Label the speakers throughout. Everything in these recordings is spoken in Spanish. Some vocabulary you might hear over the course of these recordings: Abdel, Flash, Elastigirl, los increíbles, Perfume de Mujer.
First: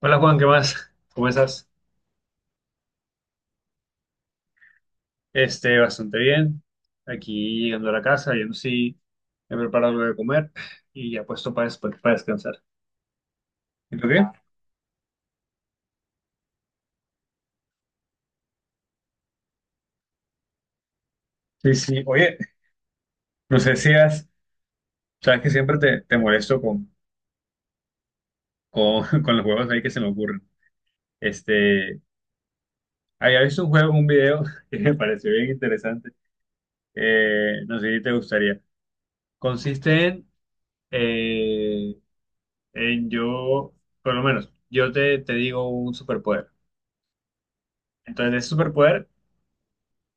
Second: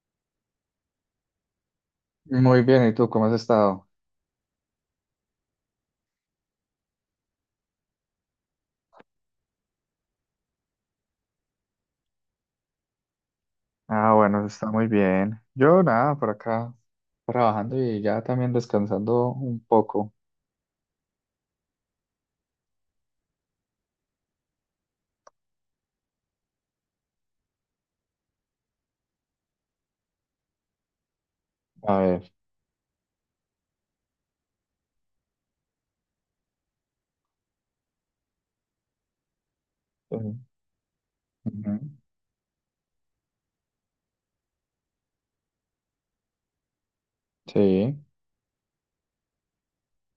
Speaker 1: Hola Juan, ¿qué más? ¿Cómo estás?
Speaker 2: Muy bien, ¿y tú cómo has estado?
Speaker 1: Bastante bien. Aquí llegando a la casa, yo sí he preparado algo de comer y ya puesto para descansar. ¿Y tú
Speaker 2: Ah,
Speaker 1: qué?
Speaker 2: bueno, está muy bien. Yo nada, por acá trabajando y ya también descansando un poco.
Speaker 1: Sí, sí. Oye, no sé si has, sabes que siempre te molesto con los juegos ahí que se me ocurren.
Speaker 2: A
Speaker 1: Este,
Speaker 2: ver.
Speaker 1: Había visto un juego, un video que me pareció bien interesante. No sé si te gustaría. Consiste en,
Speaker 2: Eh, ujú.
Speaker 1: eh, en yo, por lo menos, yo te digo un superpoder.
Speaker 2: Sí,
Speaker 1: Entonces, de ese superpoder,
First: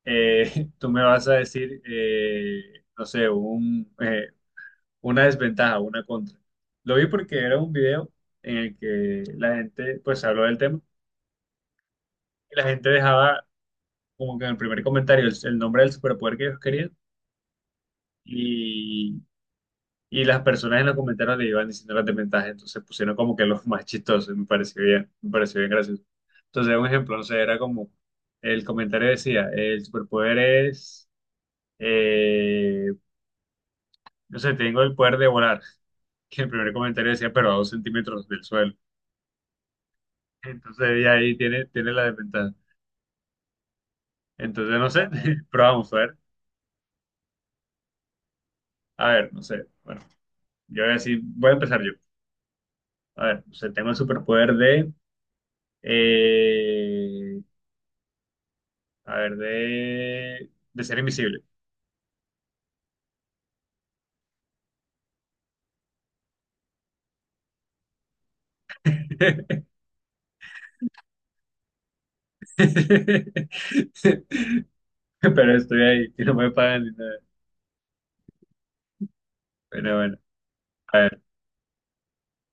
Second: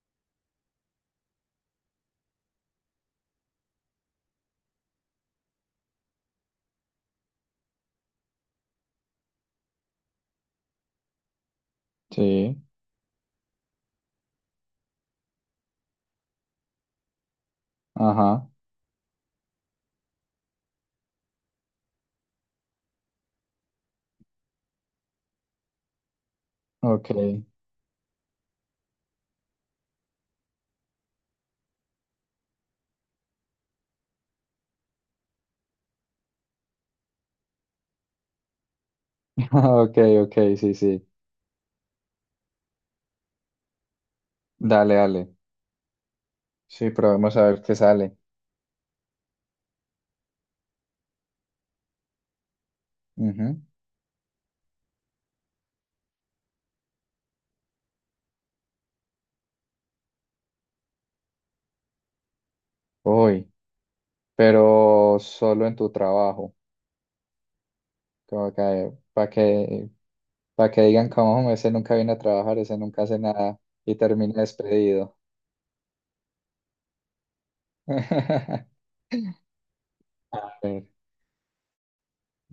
Speaker 1: tú me vas a decir, no sé, una desventaja, una contra. Lo vi porque era un video en el que la gente, pues, habló del tema y
Speaker 2: sí,
Speaker 1: la gente dejaba como que en el primer comentario el nombre del superpoder que ellos querían
Speaker 2: ajá,
Speaker 1: y, y las personas en los comentarios le iban diciendo las desventajas. Entonces pusieron como que los más chistosos, me pareció bien gracioso. Entonces, un
Speaker 2: ok,
Speaker 1: ejemplo, no sé, era como el comentario decía, el superpoder es... eh, no sé, tengo el poder de volar, que el primer comentario decía, pero a 2 centímetros del suelo.
Speaker 2: ok, ok, sí,
Speaker 1: Entonces
Speaker 2: sí.
Speaker 1: ella ahí tiene la desventaja. Entonces, no
Speaker 2: Dale,
Speaker 1: sé,
Speaker 2: dale.
Speaker 1: pero vamos a ver.
Speaker 2: Sí, probemos a ver qué sale.
Speaker 1: A ver, no sé. Bueno, yo voy a decir, voy a empezar yo. A ver, no
Speaker 2: Ujú.
Speaker 1: sé, tengo el superpoder de, eh, a ver, de ser invisible.
Speaker 2: Uy, pero solo en tu trabajo, como que para que digan como ese nunca viene a trabajar, ese nunca hace nada y termina despedido.
Speaker 1: Pero estoy ahí, que no me pagan ni nada. Bueno, bueno,
Speaker 2: A ver.
Speaker 1: a ver.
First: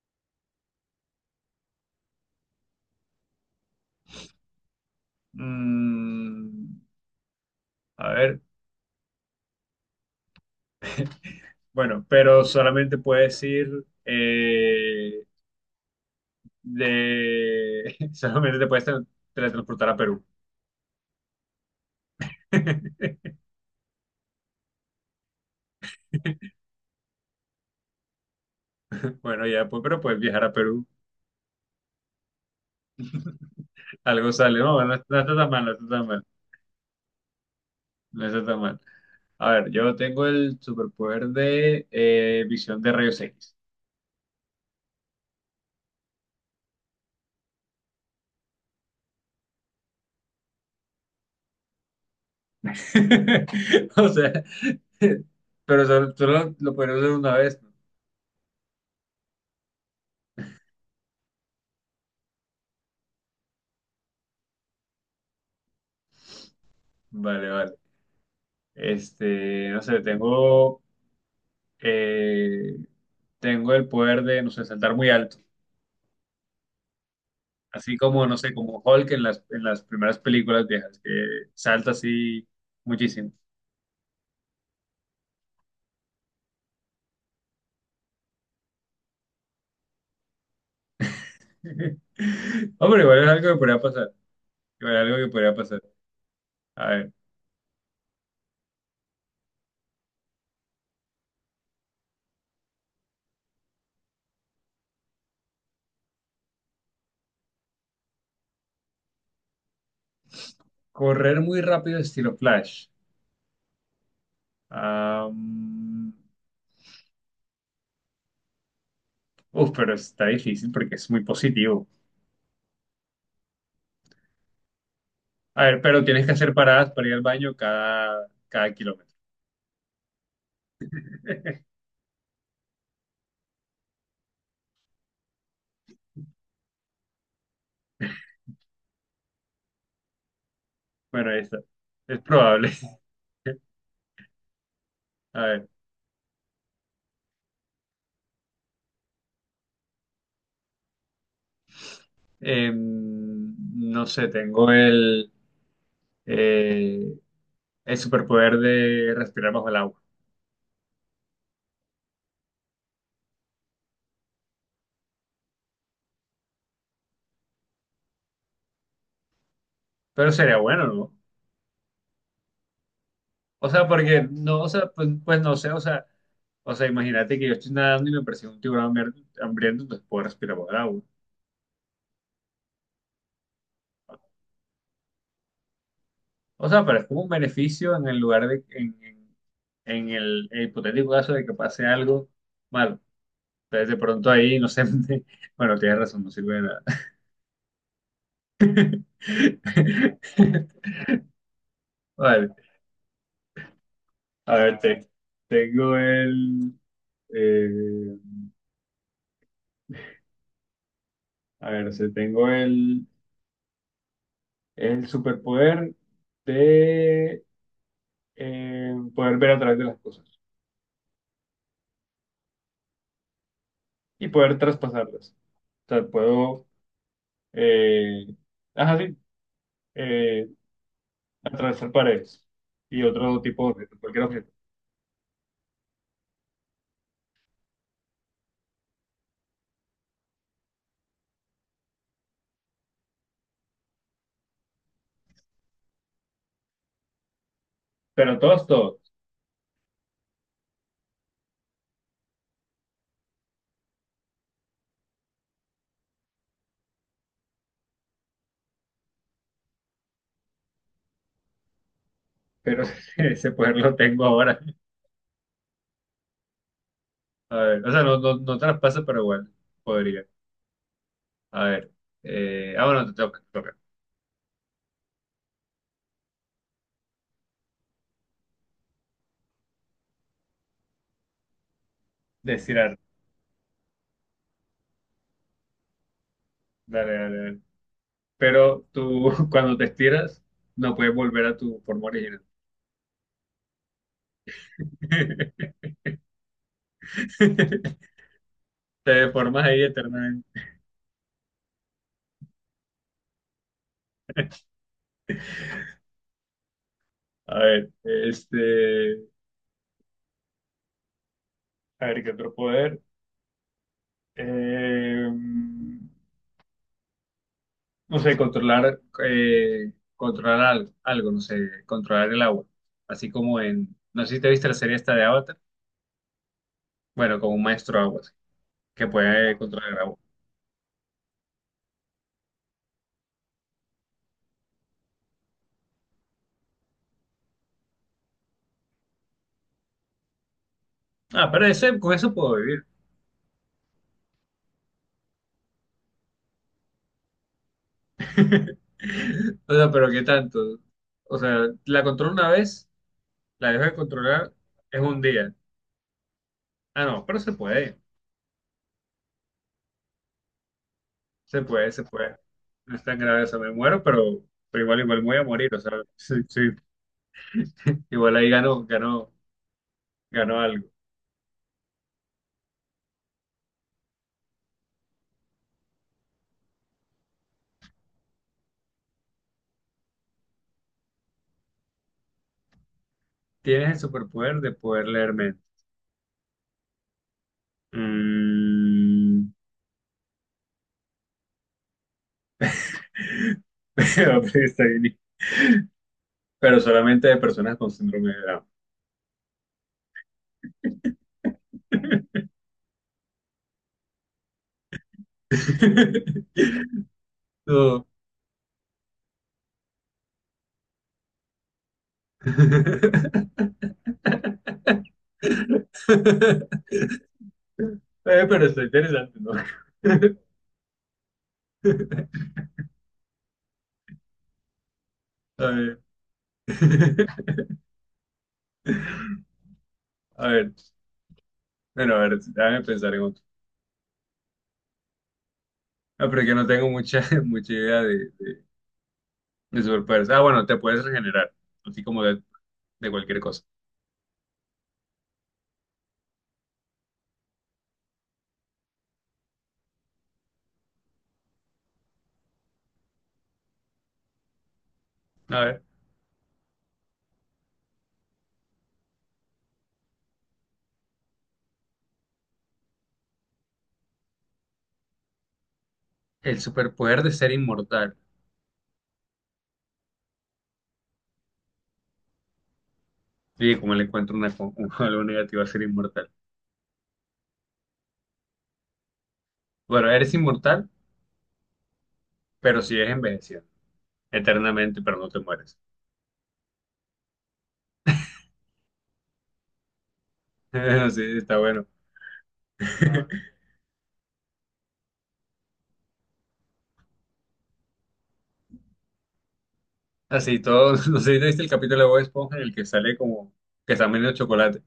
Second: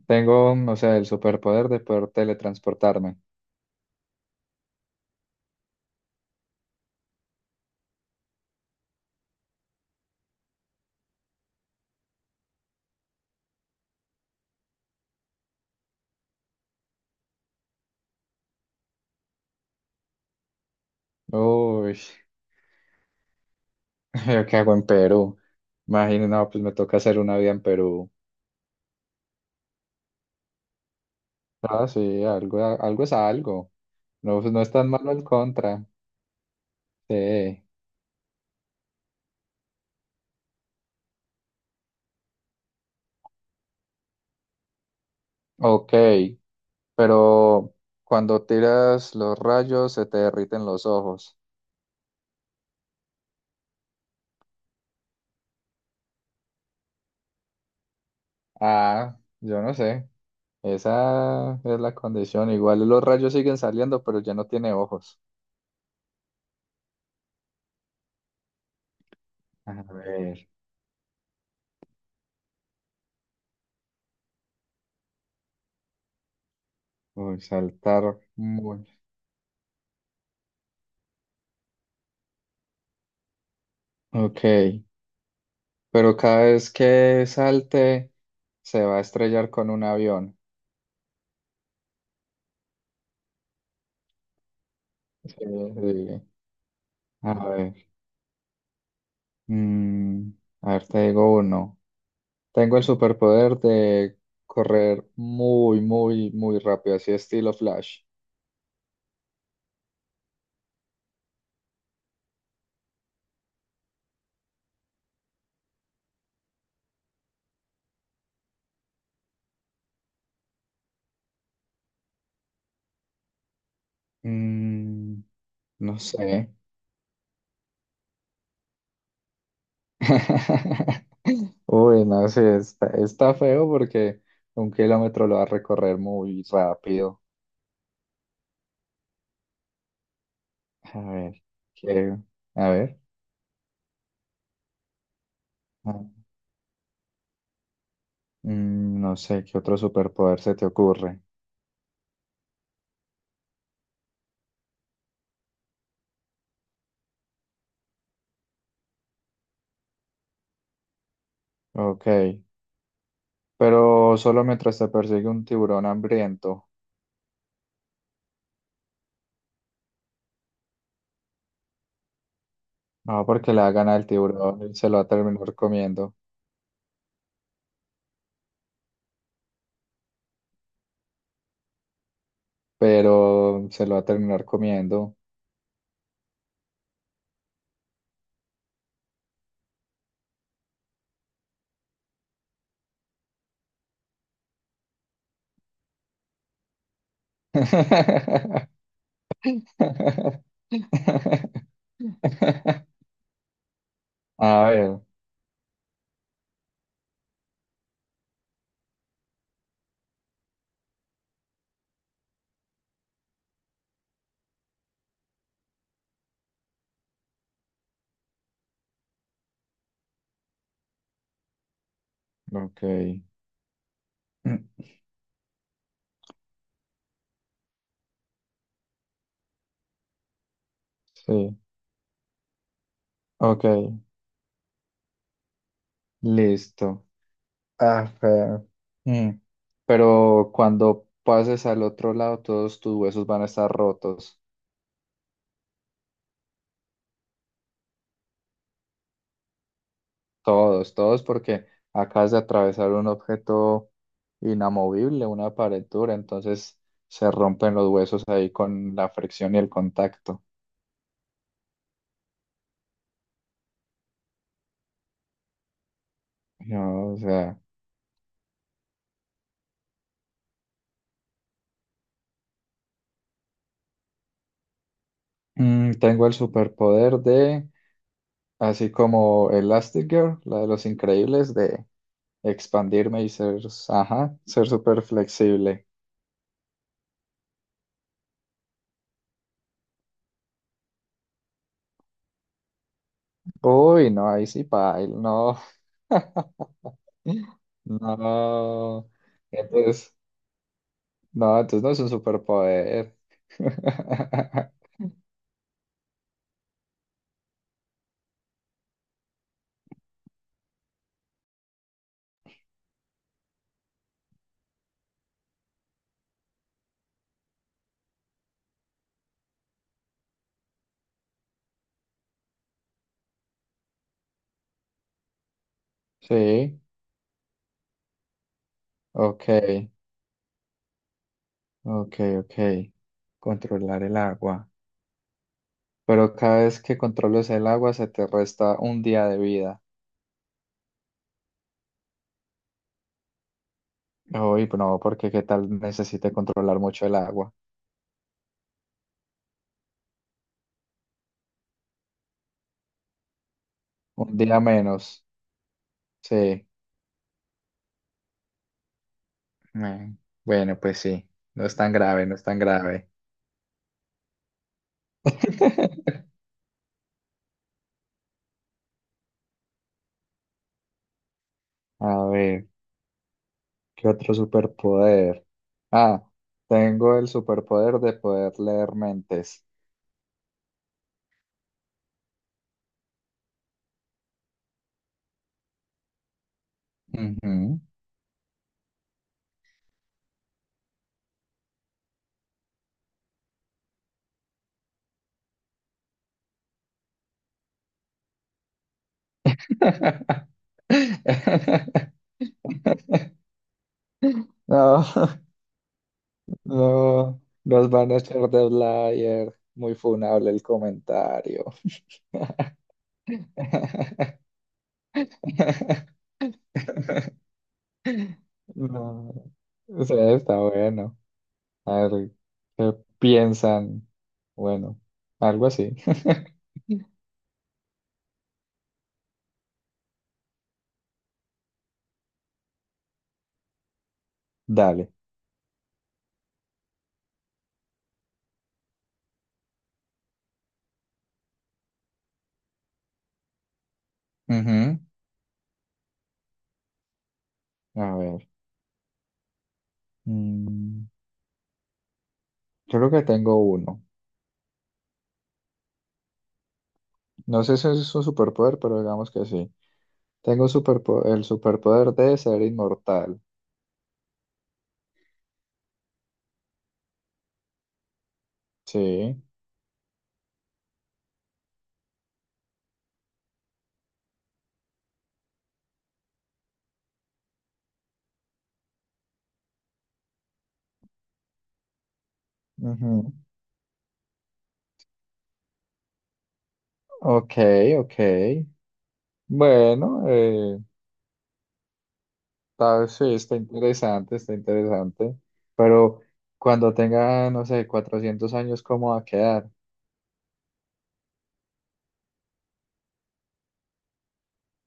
Speaker 2: Tengo, o sea, el superpoder de poder teletransportarme.
Speaker 1: Mm, a ver, bueno, pero solamente puedes ir eh, de... Solamente te puedes teletransportar a Perú.
Speaker 2: Uy, ¿yo qué hago en Perú? Imagínate, no, pues me toca hacer una vida en Perú.
Speaker 1: Bueno, ya, pues, pero puedes viajar a Perú.
Speaker 2: Ah, sí, algo, algo es algo.
Speaker 1: Algo
Speaker 2: No, pues
Speaker 1: sale.
Speaker 2: no es
Speaker 1: No, no,
Speaker 2: tan
Speaker 1: no
Speaker 2: malo el
Speaker 1: está tan mal, no
Speaker 2: contra.
Speaker 1: está tan mal.
Speaker 2: Sí.
Speaker 1: No está tan mal. A ver, yo tengo el superpoder de visión de rayos X.
Speaker 2: Ok, pero cuando tiras los rayos se te derriten los ojos.
Speaker 1: O sea, pero solo lo podría usar una vez, ¿no?
Speaker 2: Ah, yo no sé. Esa es la condición. Igual los rayos siguen saliendo, pero ya no tiene ojos.
Speaker 1: Vale, vale.
Speaker 2: A
Speaker 1: No sé,
Speaker 2: ver,
Speaker 1: tengo... eh, tengo el poder de, no sé, saltar muy alto.
Speaker 2: uy,
Speaker 1: Así
Speaker 2: saltar.
Speaker 1: como, no sé, como Hulk en en las primeras películas viejas, que salta así muchísimo.
Speaker 2: Ok, pero cada vez que salte se va a estrellar con un avión.
Speaker 1: Hombre, igual es algo que podría pasar. Igual es algo que
Speaker 2: Sí,
Speaker 1: podría pasar.
Speaker 2: sí.
Speaker 1: A ver,
Speaker 2: A ver, mm, a ver, te digo uno. Tengo el superpoder de correr muy, muy, muy rápido, así estilo Flash.
Speaker 1: correr muy rápido estilo Flash. Am, pero está difícil porque es muy positivo.
Speaker 2: Mm,
Speaker 1: A ver,
Speaker 2: no
Speaker 1: pero tienes que hacer
Speaker 2: sé.
Speaker 1: paradas para ir al baño cada kilómetro.
Speaker 2: Uy, no sé, está feo porque un kilómetro lo va a recorrer muy rápido. A
Speaker 1: Bueno, ahí
Speaker 2: ver,
Speaker 1: está.
Speaker 2: ¿qué?
Speaker 1: Es
Speaker 2: A
Speaker 1: probable.
Speaker 2: ver.
Speaker 1: A ver,
Speaker 2: Mm, no sé qué otro superpoder se te ocurre.
Speaker 1: em, no sé, tengo eh, el superpoder de respirar bajo el agua.
Speaker 2: Ok, pero solo mientras te persigue un tiburón hambriento.
Speaker 1: Pero sería bueno, ¿no?
Speaker 2: No, porque le va
Speaker 1: O
Speaker 2: a
Speaker 1: sea,
Speaker 2: ganar
Speaker 1: porque no, o
Speaker 2: tiburón y
Speaker 1: sea,
Speaker 2: se lo va a
Speaker 1: pues, pues
Speaker 2: terminar
Speaker 1: no sé,
Speaker 2: comiendo.
Speaker 1: o sea, imagínate que yo estoy nadando y me persigue un tiburón hambriento, entonces puedo respirar bajo el agua.
Speaker 2: Pero se lo va a terminar comiendo.
Speaker 1: O sea, pero es como un beneficio en el lugar en el hipotético caso de que pase algo malo. Entonces, de pronto ahí, no sé, bueno, tienes razón, no sirve de nada. Vale, a
Speaker 2: A
Speaker 1: ver,
Speaker 2: ver,
Speaker 1: tengo el, eh, a ver, o sea, tengo el superpoder de poder ver a través de las cosas
Speaker 2: ok.
Speaker 1: y poder traspasarlas. O sea, puedo, eh, ajá, sí, eh,
Speaker 2: Sí,
Speaker 1: atravesar paredes y otro tipo
Speaker 2: ok,
Speaker 1: de objeto, cualquier objeto.
Speaker 2: listo. Ah, pero, mm, pero cuando pases al otro lado, todos tus huesos van a estar rotos.
Speaker 1: Pero todos, todos.
Speaker 2: Todos, todos, porque acabas de atravesar un objeto inamovible, una pared dura, entonces se rompen los huesos ahí con la fricción y el contacto.
Speaker 1: Pero ese poder lo tengo ahora.
Speaker 2: Yo, o
Speaker 1: A
Speaker 2: sea,
Speaker 1: ver, o sea, no traspasa, pero igual podría. A ver. Ah, bueno, te toca, te toca.
Speaker 2: mm, tengo el superpoder de, así como Elastigirl, la de los increíbles, de
Speaker 1: De estirar.
Speaker 2: expandirme y ser, ajá, ser súper flexible.
Speaker 1: Dale, dale, dale. Pero tú, cuando te estiras, no puedes volver a tu forma original.
Speaker 2: Uy, no, ahí sí, paila, no. No.
Speaker 1: Te deformas ahí
Speaker 2: Entonces.
Speaker 1: eternamente.
Speaker 2: No, entonces no es un superpoder.
Speaker 1: A ver, este, a ver, ¿qué otro poder? Eh, no sé, controlar algo, no sé, controlar el agua. Así como en, no sé si te viste la serie esta de Avatar,
Speaker 2: Sí,
Speaker 1: bueno, como un maestro agua, así, que
Speaker 2: ok,
Speaker 1: puede controlar el agua.
Speaker 2: ok, ok. Controlar el agua. Pero cada vez que controles el agua se te resta un día de vida.
Speaker 1: Ah, pero ese, con eso puedo vivir.
Speaker 2: Uy, no, porque qué tal necesite controlar mucho el agua.
Speaker 1: O sea, pero ¿qué tanto? O sea, la controlo una vez, la dejo de
Speaker 2: Un
Speaker 1: controlar,
Speaker 2: día
Speaker 1: es un
Speaker 2: menos.
Speaker 1: día.
Speaker 2: Sí.
Speaker 1: Ah, no, pero se puede.
Speaker 2: Mm, bueno, pues sí.
Speaker 1: Se
Speaker 2: No es
Speaker 1: puede,
Speaker 2: tan
Speaker 1: se
Speaker 2: grave,
Speaker 1: puede.
Speaker 2: no es tan
Speaker 1: No es
Speaker 2: grave.
Speaker 1: tan grave, o sea, me muero, pero igual, igual voy a morir, o sea, sí, sí. Igual ahí ganó, ganó, ganó algo.
Speaker 2: A ver, ¿qué otro superpoder? Ah, tengo el superpoder de poder leer mentes.
Speaker 1: Tienes el superpoder de poder leer mente.
Speaker 2: Ujú.
Speaker 1: Mm, pero, pues, está bien. Pero solamente de personas con síndrome de Down.
Speaker 2: No, no, nos
Speaker 1: No.
Speaker 2: van a echar de Blair. Muy funable el comentario.
Speaker 1: Pero está
Speaker 2: No,
Speaker 1: interesante, ¿no?
Speaker 2: o sea, está bueno. A ver, ¿qué piensan? Bueno, algo
Speaker 1: A
Speaker 2: así.
Speaker 1: ver. A ver. Bueno, a ver, déjame pensar en otro.
Speaker 2: Dale.
Speaker 1: Ah, pero es que no tengo mucha, mucha idea de superpoderes. Ah, bueno, te puedes regenerar, así como de cualquier cosa.
Speaker 2: Ujú. A ver. mm, Creo que tengo uno.
Speaker 1: A ver,
Speaker 2: No sé si es un superpoder, pero digamos que sí. Tengo el superpoder de ser inmortal.
Speaker 1: el superpoder de ser inmortal.
Speaker 2: Sí.
Speaker 1: Sí, como le encuentro una, algo negativo a ser inmortal. Bueno, eres inmortal, pero sigues
Speaker 2: Ujú.
Speaker 1: envejeciendo eternamente, pero no te mueres.
Speaker 2: Ok, ok. Bueno,
Speaker 1: Bueno, sí, está bueno.
Speaker 2: tal, vez sí, está interesante, está interesante. Pero cuando tenga, no sé, 400 años, ¿cómo va a quedar?
Speaker 1: Así todo, no sé si te viste el capítulo de Bob Esponja en el que sale como que está medio chocolate.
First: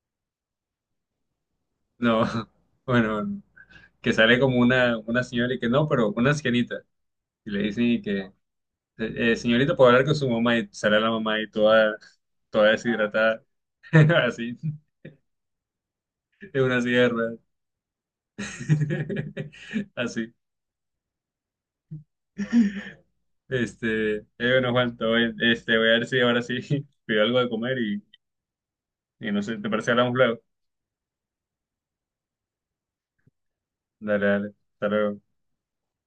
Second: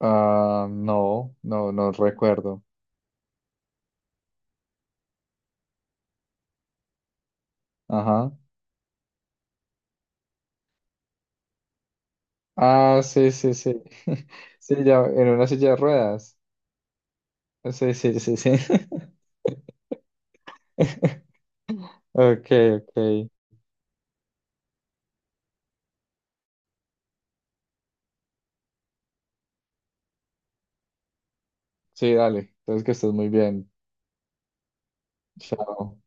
Speaker 2: Ah, no, no, no
Speaker 1: No,
Speaker 2: recuerdo.
Speaker 1: bueno, que sale como una señora y que no, pero una ancianita. Y le dicen y que...
Speaker 2: Ajá.
Speaker 1: Señorita, puedo hablar con su mamá y sale la mamá y toda
Speaker 2: Ah, sí,
Speaker 1: deshidratada,
Speaker 2: sí, sí.
Speaker 1: así,
Speaker 2: Sí, ya, en una silla de ruedas.
Speaker 1: en una sierra,
Speaker 2: Sí, sí, sí, sí.
Speaker 1: así.
Speaker 2: Ok, ok.
Speaker 1: Bueno, Juan, todo bien. Este, voy a ver si ahora sí pido algo de comer y no sé, ¿te parece que hablamos luego?
Speaker 2: Sí, dale. Entonces que estés muy bien.
Speaker 1: Dale, dale, hasta luego.
Speaker 2: Chao.